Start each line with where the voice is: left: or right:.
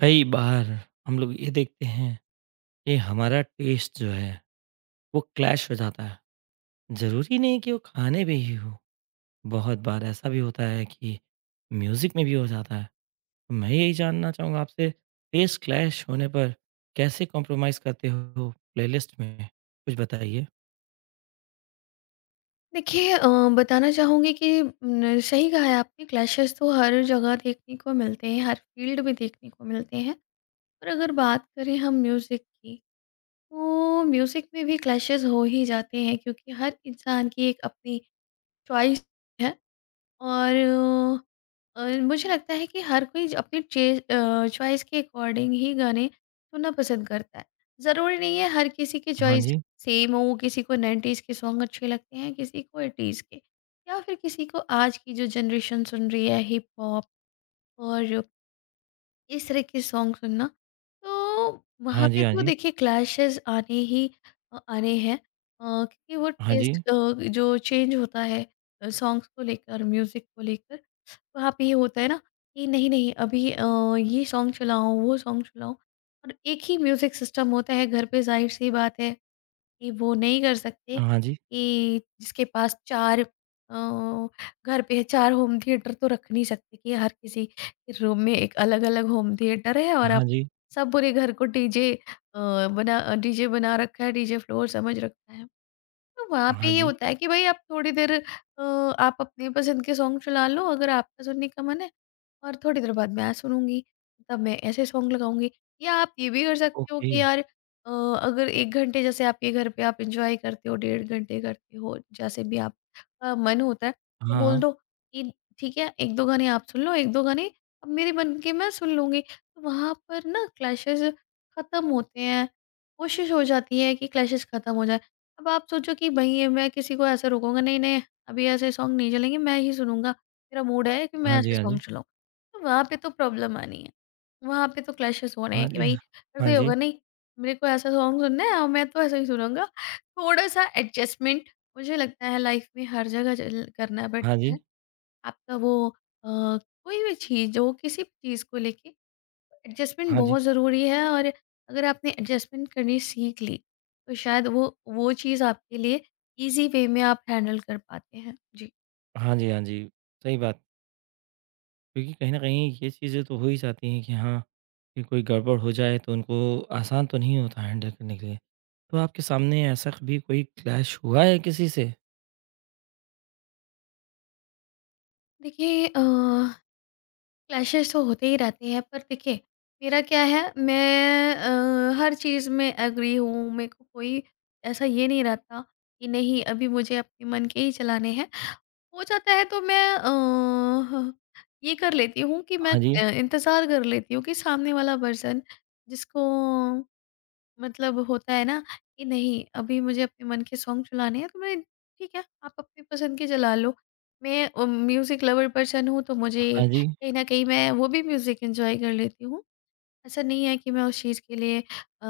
right: कई बार हम लोग ये देखते हैं कि हमारा टेस्ट जो है वो क्लैश हो जाता है। जरूरी नहीं कि वो खाने में ही हो, बहुत बार ऐसा भी होता है कि म्यूजिक में भी हो जाता है। तो मैं यही जानना चाहूँगा आपसे, टेस्ट क्लैश होने पर कैसे कॉम्प्रोमाइज करते हो प्लेलिस्ट में, कुछ बताइए।
left: देखिए बताना चाहूँगी कि न, सही कहा है आपने। क्लैशेस तो हर जगह देखने को मिलते हैं, हर फील्ड में देखने को मिलते हैं। पर अगर बात करें हम म्यूज़िक की, तो म्यूज़िक में भी क्लैशेस हो ही जाते हैं, क्योंकि हर इंसान की एक अपनी चॉइस है। और मुझे लगता है कि हर कोई अपनी चॉइस के अकॉर्डिंग ही गाने सुनना पसंद करता है। ज़रूरी नहीं है हर किसी की
right: हाँ
left: चॉइस
right: जी।
left: सेम हो। किसी को 90s के सॉन्ग अच्छे लगते हैं, किसी को 80s के, या फिर किसी को आज की जो जनरेशन सुन रही है, हिप हॉप और इस तरह के सॉन्ग सुनना। तो वहाँ
right: हाँ
left: पे
right: जी। हाँ
left: तो
right: जी।
left: देखिए क्लैशेस आने हैं। क्योंकि वो
right: हाँ जी।
left: टेस्ट जो चेंज होता है सॉन्ग्स को लेकर, म्यूजिक को लेकर, वहाँ पे ये होता है ना कि नहीं नहीं अभी ये सॉन्ग चलाओ, वो सॉन्ग चलाओ। और एक ही म्यूजिक सिस्टम होता है घर पे, जाहिर सी बात है कि वो नहीं कर सकते
right: हाँ जी।
left: कि जिसके पास चार घर पे चार होम थिएटर तो रख नहीं सकते कि हर किसी के रूम में एक अलग अलग होम थिएटर है। और आप
right: हाँ जी।
left: सब पूरे घर को डीजे बना रखा है, डीजे फ्लोर समझ रखा है। तो वहाँ पे
right: हाँ
left: ये
right: जी।
left: होता है कि भाई आप थोड़ी देर आप अपनी पसंद के सॉन्ग चला लो, अगर आपका सुनने का मन है। और थोड़ी देर बाद मैं सुनूँगी, तब मैं ऐसे सॉन्ग लगाऊँगी। या आप ये भी कर सकते हो
right: ओके।
left: कि यार, अ, अगर 1 घंटे जैसे आपके घर पे आप एन्जॉय करते हो, डेढ़ घंटे करते हो, जैसे भी आपका मन होता है, तो
right: हाँ
left: बोल
right: हाँ।
left: दो कि ठीक है, 1-2 गाने आप सुन लो, 1-2 गाने अब मेरे मन के मैं सुन लूँगी। तो वहाँ पर ना क्लैशेज़ ख़त्म होते हैं, कोशिश हो जाती है कि क्लैशेज़ ख़त्म हो जाए। अब आप सोचो कि भई मैं किसी को ऐसे रोकूँगा, नहीं-नहीं, अभी ऐसे सॉन्ग नहीं चलेंगे, मैं ही सुनूँगा, मेरा मूड है कि मैं
right: हाँ जी।
left: ऐसे
right: हाँ जी।
left: सॉन्ग चलाऊँ। वहाँ पे तो प्रॉब्लम आनी है। वहाँ पे तो क्लैशेस होने हैं
right: हाँ
left: कि
right: जी।
left: भाई करते
right: हाँ
left: ही होगा
right: जी।
left: नहीं, मेरे को ऐसा सॉन्ग सुनना है और मैं तो ऐसा ही सुनूँगा। थोड़ा-सा एडजस्टमेंट मुझे लगता है लाइफ में हर जगह ज़ल करना
right: हाँ
left: पड़ता
right: जी।
left: है। आपका वो कोई भी चीज़ हो, किसी भी चीज़ को लेके एडजस्टमेंट
right: हाँ जी।
left: बहुत ज़रूरी है। और अगर आपने एडजस्टमेंट करनी सीख ली, तो शायद वो चीज़ आपके लिए ईज़ी वे में आप हैंडल कर पाते हैं। जी।
right: हाँ जी, हाँ जी। सही बात, क्योंकि कहीं न कहीं ये चीज़ें तो हो ही जाती हैं कि हाँ, कि कोई गड़बड़ हो जाए तो उनको आसान तो नहीं होता हैंडल करने के लिए। तो आपके सामने ऐसा कभी कोई क्लैश हुआ है किसी से?
left: देखिए क्लैशेस तो होते ही रहते हैं, पर देखिए मेरा क्या है, मैं हर चीज़ में एग्री हूँ। मेरे को कोई ऐसा ये नहीं रहता कि नहीं, अभी मुझे अपने मन के ही चलाने हैं। हो जाता है तो मैं ये कर लेती हूँ कि मैं
right: हाँ जी,
left: इंतज़ार कर लेती हूँ कि सामने वाला पर्सन जिसको मतलब होता है ना कि नहीं, अभी मुझे अपने मन के सॉन्ग चलाने हैं, तो मैं ठीक है, आप अपनी पसंद के चला लो। मैं म्यूज़िक लवर पर्सन हूँ, तो मुझे
right: हाँ जी।
left: कहीं ना कहीं मैं वो भी म्यूज़िक एंजॉय कर लेती हूँ। ऐसा नहीं है कि मैं उस चीज़ के लिए अ,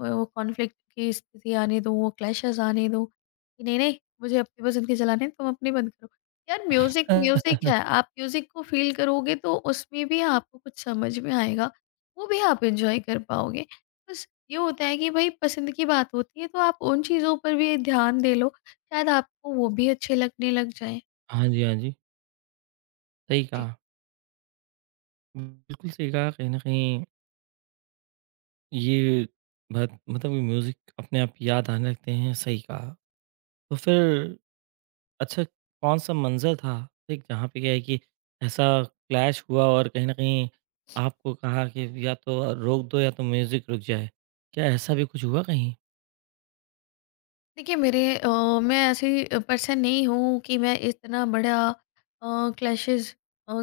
left: वो कॉन्फ्लिक्ट की स्थिति आने दूँ, वो क्लैशेज़ आने दूँ, कि नहीं, नहीं मुझे अपनी पसंद के चलाने हैं, तुम अपनी बंद करो। यार म्यूज़िक म्यूज़िक है, आप म्यूज़िक को फ़ील करोगे तो उसमें भी आपको कुछ समझ में आएगा, वो भी आप एन्जॉय कर पाओगे। बस ये होता है कि भाई पसंद की बात होती है, तो आप उन चीज़ों पर भी ध्यान दे लो, शायद आपको वो भी अच्छे लगने लग जाएँ।
right: हाँ जी, हाँ जी। सही
left: जी।
right: कहा, बिल्कुल सही कहा। कहीं न कहीं ये बात मतलब म्यूज़िक अपने आप याद आने लगते हैं, सही कहा। तो फिर अच्छा, कौन-सा मंज़र था एक जहाँ पे क्या है कि ऐसा क्लैश हुआ और कहीं न कहीं आपको कहा कि या तो रोक दो या तो म्यूज़िक रुक जाए? क्या ऐसा भी कुछ हुआ कहीं?
left: देखिए मेरे मैं ऐसी पर्सन नहीं हूँ कि मैं इतना बड़ा क्लैशेस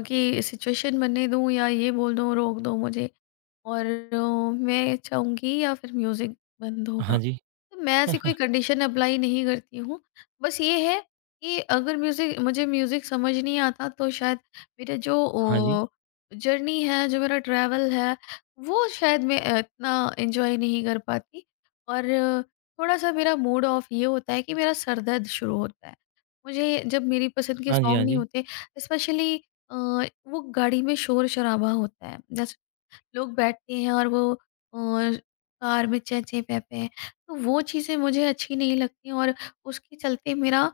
left: की सिचुएशन बनने दूँ या ये बोल दूँ रोक दो मुझे और मैं चाहूँगी या फिर म्यूज़िक बंद
right: हाँ
left: होगा,
right: जी,
left: तो मैं ऐसी कोई कंडीशन अप्लाई नहीं करती हूँ। बस ये है कि अगर म्यूज़िक मुझे म्यूज़िक समझ नहीं आता, तो शायद मेरा जो
right: हाँ जी,
left: जर्नी है, जो मेरा ट्रैवल है, वो शायद मैं इतना एन्जॉय नहीं कर पाती। और थोड़ा-सा मेरा मूड ऑफ ये होता है कि मेरा सर दर्द शुरू होता है। मुझे जब मेरी पसंद के
right: हाँ जी,
left: सॉन्ग
right: हाँ
left: नहीं
right: जी।
left: होते, स्पेशली अ, वो गाड़ी में शोर-शराबा होता है। जैसे लोग बैठते हैं और वो कार में चें-चें पें-पें, तो वो चीज़ें मुझे अच्छी नहीं लगती। और उसके चलते मेरा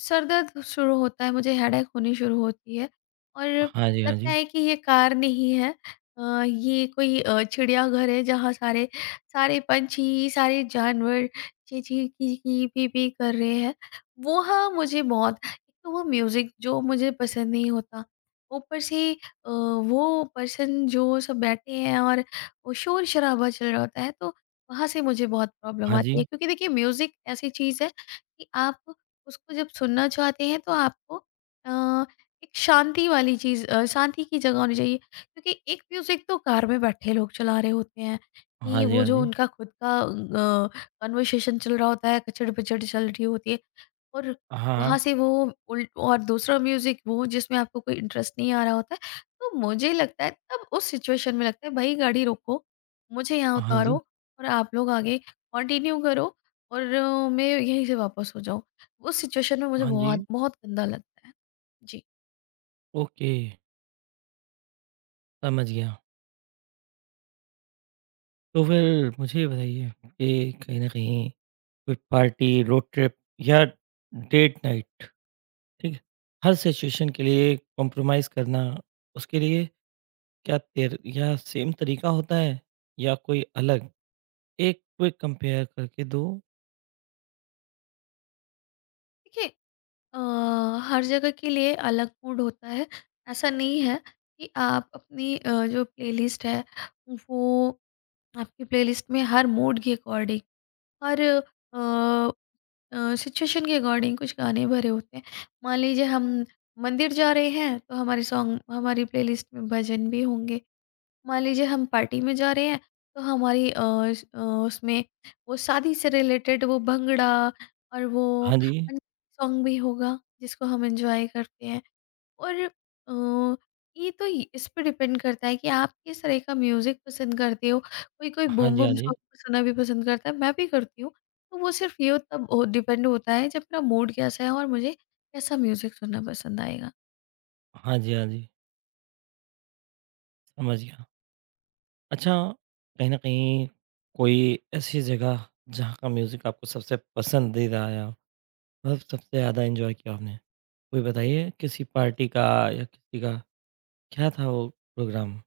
left: सर दर्द शुरू होता है, मुझे हेडेक होनी शुरू होती है। और
right: हाँ जी, हाँ
left: लगता
right: जी,
left: है कि ये कार नहीं है, ये कोई चिड़ियाघर है, जहाँ सारे सारे पंछी, सारे जानवर चीं-चीं, की-की, पी-पी कर रहे हैं। वो हाँ, मुझे बहुत एक तो वो म्यूज़िक जो मुझे पसंद नहीं होता, ऊपर से वो पर्सन जो सब बैठे हैं और वो शोर शराबा चल रहा होता है, तो वहाँ से मुझे बहुत प्रॉब्लम
right: हाँ
left: आती है।
right: जी,
left: क्योंकि देखिए म्यूज़िक ऐसी चीज़ है कि आप उसको जब सुनना चाहते हैं तो आपको अ, एक शांति वाली चीज़ शांति की जगह होनी चाहिए। क्योंकि एक म्यूज़िक तो कार में बैठे लोग चला रहे होते हैं कि
right: हाँ जी,
left: वो
right: हाँ
left: जो
right: जी।
left: उनका खुद का कन्वर्सेशन चल रहा होता है, कचड़ पचड़ चल रही होती है। और वहाँ
right: हाँ,
left: से वो उल्ट और दूसरा म्यूज़िक, वो जिसमें आपको कोई इंटरेस्ट नहीं आ रहा होता है, तो मुझे लगता है तब उस सिचुएशन में लगता है भाई गाड़ी रोको, मुझे यहाँ
right: हाँ
left: उतारो
right: जी,
left: और आप लोग आगे कंटिन्यू करो और मैं यहीं से वापस हो जाऊँ। उस सिचुएशन में मुझे
right: हाँ जी।
left: बहुत बहुत गंदा लगता है। जी।
right: ओके, समझ गया। तो फिर मुझे ये बताइए कि कहीं न कहीं कोई पार्टी, रोड ट्रिप या डेट नाइट, ठीक है? हर सिचुएशन के लिए कॉम्प्रोमाइज़ करना, उसके लिए क्या तेर या सेम तरीका होता है या कोई अलग? एक क्विक कंपेयर करके दो।
left: देखिए अ, हर जगह के लिए अलग मूड होता है। ऐसा नहीं है कि आप अपनी जो प्लेलिस्ट है, वो आपकी प्लेलिस्ट में हर मूड के अकॉर्डिंग, हर अ सिचुएशन के अकॉर्डिंग कुछ गाने भरे होते हैं। मान लीजिए हम मंदिर जा रहे हैं, तो हमारे सॉन्ग हमारी प्लेलिस्ट में भजन भी होंगे। मान लीजिए हम पार्टी में जा रहे हैं, तो हमारी उसमें वो शादी से रिलेटेड वो भंगड़ा और वो
right: हाँ जी,
left: सॉन्ग भी होगा जिसको हम एंजॉय करते हैं। और अ, ये तो ये इस पे डिपेंड करता है कि आप किस तरह का म्यूज़िक पसंद करते हो। कोई कोई
right: हाँ
left: बूम
right: जी, हाँ
left: बूम
right: जी।
left: सॉन्ग तो सुनना भी पसंद करता है, मैं भी करती हूँ। तो वो सिर्फ़ ये तब ओ डिपेंड होता है जब मेरा मूड कैसा है और मुझे कैसा म्यूज़िक सुनना पसंद आएगा।
right: हाँ जी, हाँ जी, समझ गया। अच्छा, कहीं न कहीं कोई ऐसी जगह जहाँ का म्यूज़िक आपको सबसे पसंदीदा आया, मतलब सबसे ज़्यादा एन्जॉय किया आपने? कोई बताइए, किसी पार्टी का या किसी का? क्या था वो प्रोग्राम?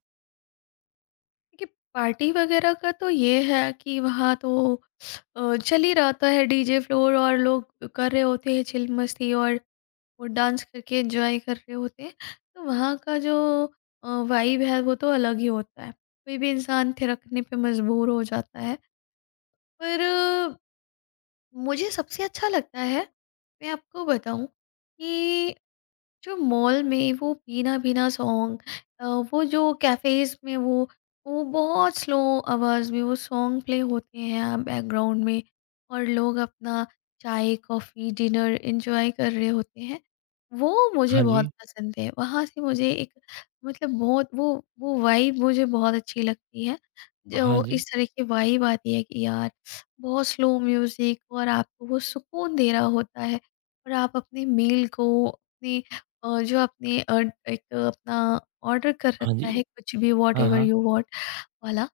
left: देखिए, पार्टी वगैरह का तो ये है कि वहाँ तो चल ही रहता है डीजे फ्लोर, और लोग कर रहे होते हैं चिल मस्ती, और वो डांस करके एंजॉय कर रहे होते हैं। तो वहाँ का जो वाइब है वो तो अलग ही होता है, कोई भी इंसान थिरकने पे मजबूर हो जाता है। पर मुझे सबसे अच्छा लगता है, मैं आपको बताऊं, कि जो मॉल में वो भीना-भीना सॉन्ग, अ, वो जो कैफ़ेज़ में वो बहुत स्लो आवाज़ में वो सॉन्ग प्ले होते हैं बैकग्राउंड में, और लोग अपना चाय, कॉफ़ी, डिनर एन्जॉय कर रहे होते हैं। वो मुझे
right: हाँ
left: बहुत
right: जी,
left: पसंद है। वहाँ से मुझे एक, मतलब बहुत वो वाइब मुझे बहुत अच्छी लगती है।
right: हाँ
left: जो
right: जी,
left: इस तरह की वाइब आती है कि यार बहुत स्लो म्यूज़िक और आपको वो सुकून दे रहा होता है, और आप अपने मील को, अपने जो आपने एक अपना ऑर्डर कर
right: हाँ
left: रखा
right: जी।
left: है, कुछ भी,
right: हाँ,
left: व्हॉटएवर
right: हाँ।
left: यू वांट वाला,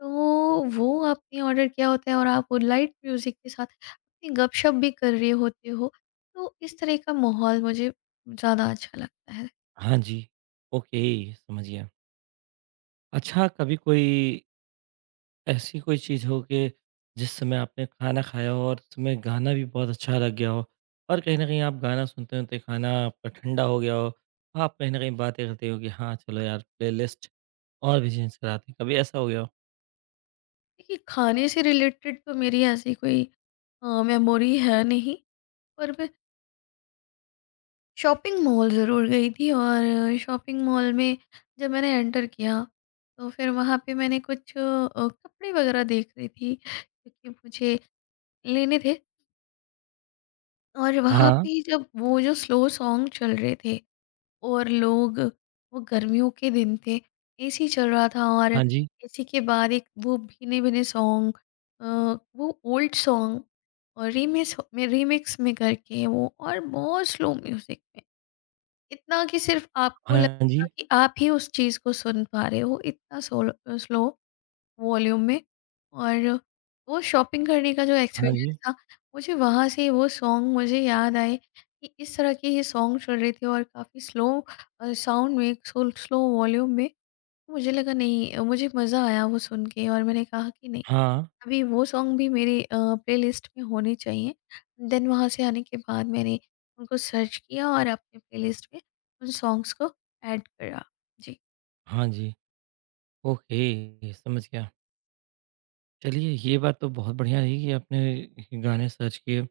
left: तो वो आपने ऑर्डर किया होता है और आप वो लाइट म्यूज़िक के साथ अपनी गपशप भी कर रहे होते हो। तो इस तरह का माहौल मुझे ज़्यादा अच्छा लगता है।
right: हाँ जी, ओके, समझ गया। अच्छा, कभी कोई ऐसी कोई चीज़ हो कि जिस समय आपने खाना खाया हो और उसमें गाना भी बहुत अच्छा लग गया हो और कहीं न कहीं आप गाना सुनते-सुनते खाना आपका ठंडा हो गया हो, आप कहीं न कहीं बातें करते हो कि हाँ, चलो यार प्लेलिस्ट और भी चेंज कराते हैं, कभी ऐसा हो गया हो?
left: देखिए, खाने से रिलेटेड तो मेरी ऐसी कोई मेमोरी है नहीं। पर मैं शॉपिंग मॉल ज़रूर गई थी, और शॉपिंग मॉल में जब मैंने एंटर किया, तो फिर वहाँ पे मैंने कुछ कपड़े वगैरह देख रही थी, क्योंकि मुझे लेने थे। और वहाँ
right: हाँ,
left: पे जब वो जो स्लो सॉन्ग चल रहे थे, और लोग, वो गर्मियों के दिन थे, एसी चल रहा था, और
right: हाँ जी,
left: एसी के बाद एक वो भीने भीने सॉन्ग, वो ओल्ड सॉन्ग, और रीमिक्स में करके वो और बहुत स्लो म्यूजिक में, इतना कि सिर्फ आपको
right: हाँ
left: लगेगा
right: जी,
left: कि आप ही उस चीज़ को सुन पा रहे हो, इतना सोल, स्लो वॉल्यूम में। और वो शॉपिंग करने का जो
right: हाँ
left: एक्सपीरियंस
right: जी,
left: था, मुझे वहाँ से वो सॉन्ग मुझे याद आए कि इस तरह के ये सॉन्ग चल रहे थे और काफ़ी स्लो साउंड में, स्लो वॉल्यूम में। मुझे लगा नहीं, मुझे मज़ा आया वो सुन के, और मैंने कहा कि नहीं,
right: हाँ,
left: अभी वो सॉन्ग भी मेरी प्लेलिस्ट में होने चाहिए। देन वहाँ से आने के बाद मैंने उनको सर्च किया और अपने प्लेलिस्ट में उन सॉन्ग्स को ऐड करा। जी।
right: हाँ जी, ओके, समझ गया। चलिए ये बात तो बहुत बढ़िया रही कि आपने गाने सर्च किए।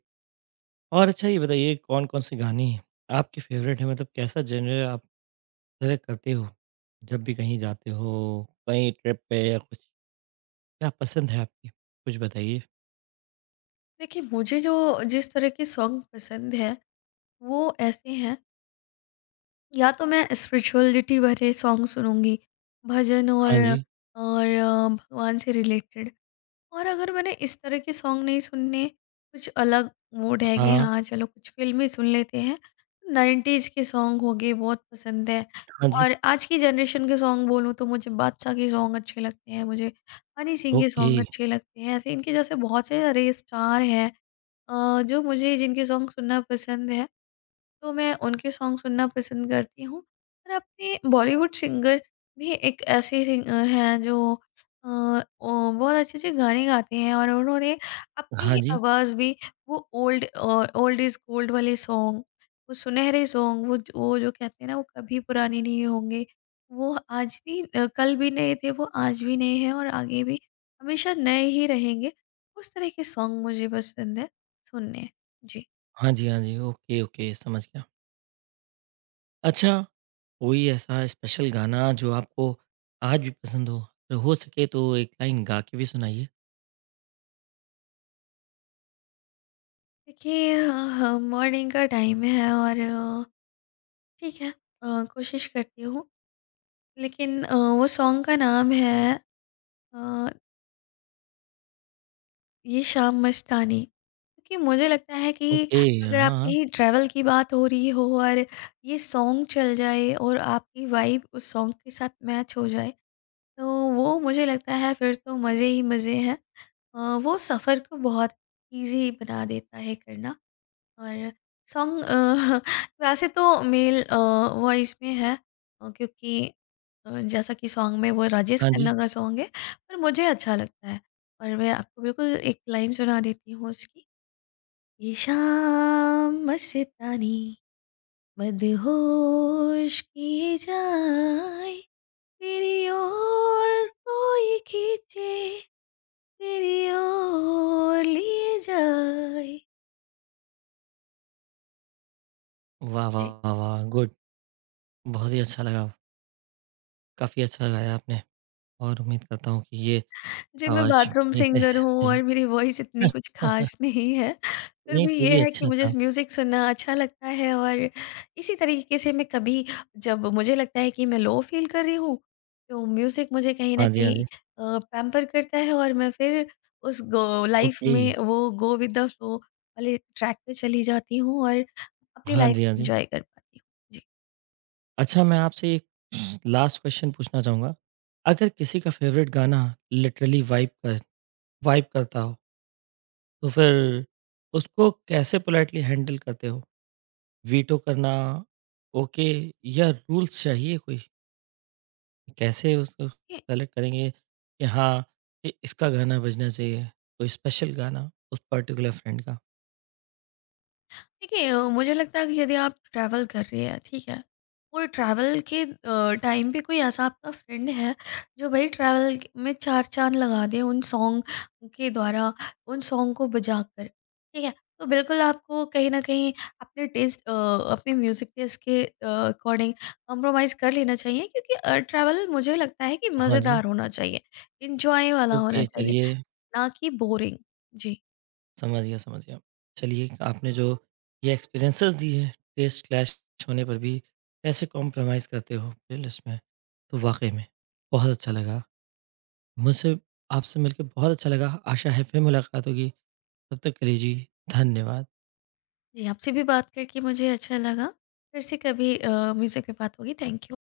right: और अच्छा ये बताइए, कौन-कौन से गाने आपके फ़ेवरेट हैं? मतलब कैसा जनर आप सेलेक्ट करते हो? जब भी कहीं जाते हो, कहीं ट्रिप पे या कुछ, क्या पसंद है आपकी? कुछ बताइए।
left: देखिए मुझे जो, जिस तरह के सॉन्ग पसंद हैं, वो ऐसे हैं, या तो मैं स्पिरिचुअलिटी भरे सॉन्ग सुनूँगी, भजन और
right: हाँ जी,
left: और अ, भगवान से रिलेटेड। और अगर मैंने इस तरह के सॉन्ग नहीं सुनने, कुछ अलग मूड है कि
right: हाँ,
left: हाँ, चलो कुछ फ़िल्में सुन लेते हैं। 90s के सॉन्ग हो गए, बहुत पसंद है।
right: हाँ जी,
left: और आज की जनरेशन के सॉन्ग बोलूँ, तो मुझे बादशाह के सॉन्ग अच्छे लगते हैं, मुझे हनी सिंह के
right: ओके,
left: सॉन्ग अच्छे लगते हैं। ऐसे इनके जैसे बहुत से सारे स्टार हैं जो मुझे, जिनके सॉन्ग सुनना पसंद है। तो मैं उनके सॉन्ग सुनना पसंद करती हूँ। और अपने बॉलीवुड सिंगर भी एक ऐसे हैं, जो अ, ओ बहुत अच्छे-अच्छे गाने गाते हैं, और उन्होंने अपनी
right: हाँ
left: ही
right: जी,
left: आवाज़ में वो ओल्ड इज़ गोल्ड वाले सॉन्ग, वो सुनहरे सॉन्ग, वो जो कहते हैं ना, वो कभी पुराने नहीं होंगे। वो आज भी, कल भी नए थे, वो आज भी नए हैं और आगे भी हमेशा नए ही रहेंगे। उस तरह के सॉन्ग मुझे पसंद है सुनने। जी।
right: हाँ जी, हाँ जी, ओके, ओके, समझ गया। अच्छा, कोई ऐसा स्पेशल गाना जो आपको आज भी पसंद हो? अगर हो सके तो एक लाइन गा के भी सुनाइए।
left: देखिए मॉर्निंग का टाइम है और ठीक है, कोशिश करती हूँ। लेकिन वो सॉन्ग का नाम है अ, ये शाम मस्तानी, क्योंकि मुझे लगता है कि
right: ओके, हाँ,
left: अगर
right: हाँ,
left: आपकी ट्रैवल की बात हो रही हो और ये सॉन्ग चल जाए और आपकी वाइब उस सॉन्ग के साथ मैच हो जाए, तो वो, मुझे लगता है फिर तो मज़े ही मज़े हैं। वो सफ़र को बहुत इजी बना देता है करना। और सॉन्ग वैसे तो मेल वॉइस में है, क्योंकि जैसा कि सॉन्ग में वो राजेश
right: हाँ जी।
left: खन्ना का सॉन्ग है। पर मुझे अच्छा लगता है, और मैं आपको बिल्कुल एक लाइन सुना देती हूँ उसकी। ये शाम मस्तानी, मदहोश किए जाए, तेरी ओर कोई खींचे, तेरी ओर लिए जाए।
right: वाह, वाह,
left: जी।
right: वाह, वाह! गुड, बहुत ही अच्छा लगा, काफ़ी अच्छा गाया आपने। और उम्मीद करता हूँ कि ये
left: जी, मैं
right: आवाज़
left: बाथरूम
right: मेरी है
left: सिंगर हूँ और मेरी वॉइस
right: है।
left: इतनी कुछ ख़ास नहीं है। फिर
right: नहीं,
left: भी
right: फिर
left: ये
right: भी
left: है कि
right: अच्छा
left: मुझे
right: था।
left: म्यूज़िक सुनना अच्छा लगता है, और इसी तरीके से मैं कभी, जब मुझे लगता है कि मैं लो फ़ील कर रही हूँ, तो म्यूज़िक मुझे कहीं न
right: हाँ जी, हाँ
left: कहीं
right: जी।
left: पैम्पर करता है, और मैं फिर उस गो लाइफ़
right: ओके।
left: में वो गो विद द फ्लो वाले ट्रैक पे चली जाती हूँ, और अपनी
right: हाँ
left: लाइफ़
right: जी, हाँ
left: को
right: जी।
left: एन्जॉय कर पाती हूँ।
right: अच्छा, मैं आपसे एक लास्ट क्वेश्चन पूछना चाहूँगा। अगर किसी का फेवरेट गाना लिटरली वाइब कर वाइब करता हो, तो फिर उसको कैसे पोलाइटली हैंडल करते हो? वीटो करना, ओके, या रूल्स चाहिए कोई? कैसे उसको
left: जी।
right: सेलेक्ट करेंगे कि हाँ, ये इसका गाना बजना चाहिए, कोई स्पेशल गाना उस पार्टिकुलर फ्रेंड का?
left: देखिए, मुझे लगता है कि यदि आप ट्रैवल कर रही हैं, ठीक है, और ट्रैवल के टाइम पे कोई ऐसा आपका फ्रेंड है, जो, भाई, ट्रैवल क में चार चाँद लगा दे उन सॉन्ग के द्वारा, उन सॉन्ग को बजाकर, ठीक है? तो बिल्कुल आपको कहीं न कहीं अपने अपने म्यूज़िक टेस्ट के अकॉर्डिंग कॉम्प्रोमाइज़ कर लेना चाहिए। क्योंकि ट्रैवल, मुझे लगता है कि
right: हाँ जी,
left: मज़ेदार होना चाहिए, एन्जॉय वाला होना
right: ओके,
left: चाहिए,
right: चलिए
left: ना कि बोरिंग। जी।
right: समझ गया, समझ गया। चलिए आपने जो ये एक्सपीरियंसेस दिए हैं, टेस्ट क्लैश होने पर भी कैसे कॉम्प्रोमाइज़ करते हो प्लेलिस्ट में, तो वाक़ई में बहुत अच्छा लगा। मुझसे आपसे मिलके बहुत अच्छा लगा, आशा है फिर मुलाकात होगी। तब तक के लिए जी, धन्यवाद।
left: जी, आपसे भी बात करके मुझे अच्छा लगा। फिर से कभी म्यूज़िक पे बात होगी। Thank you.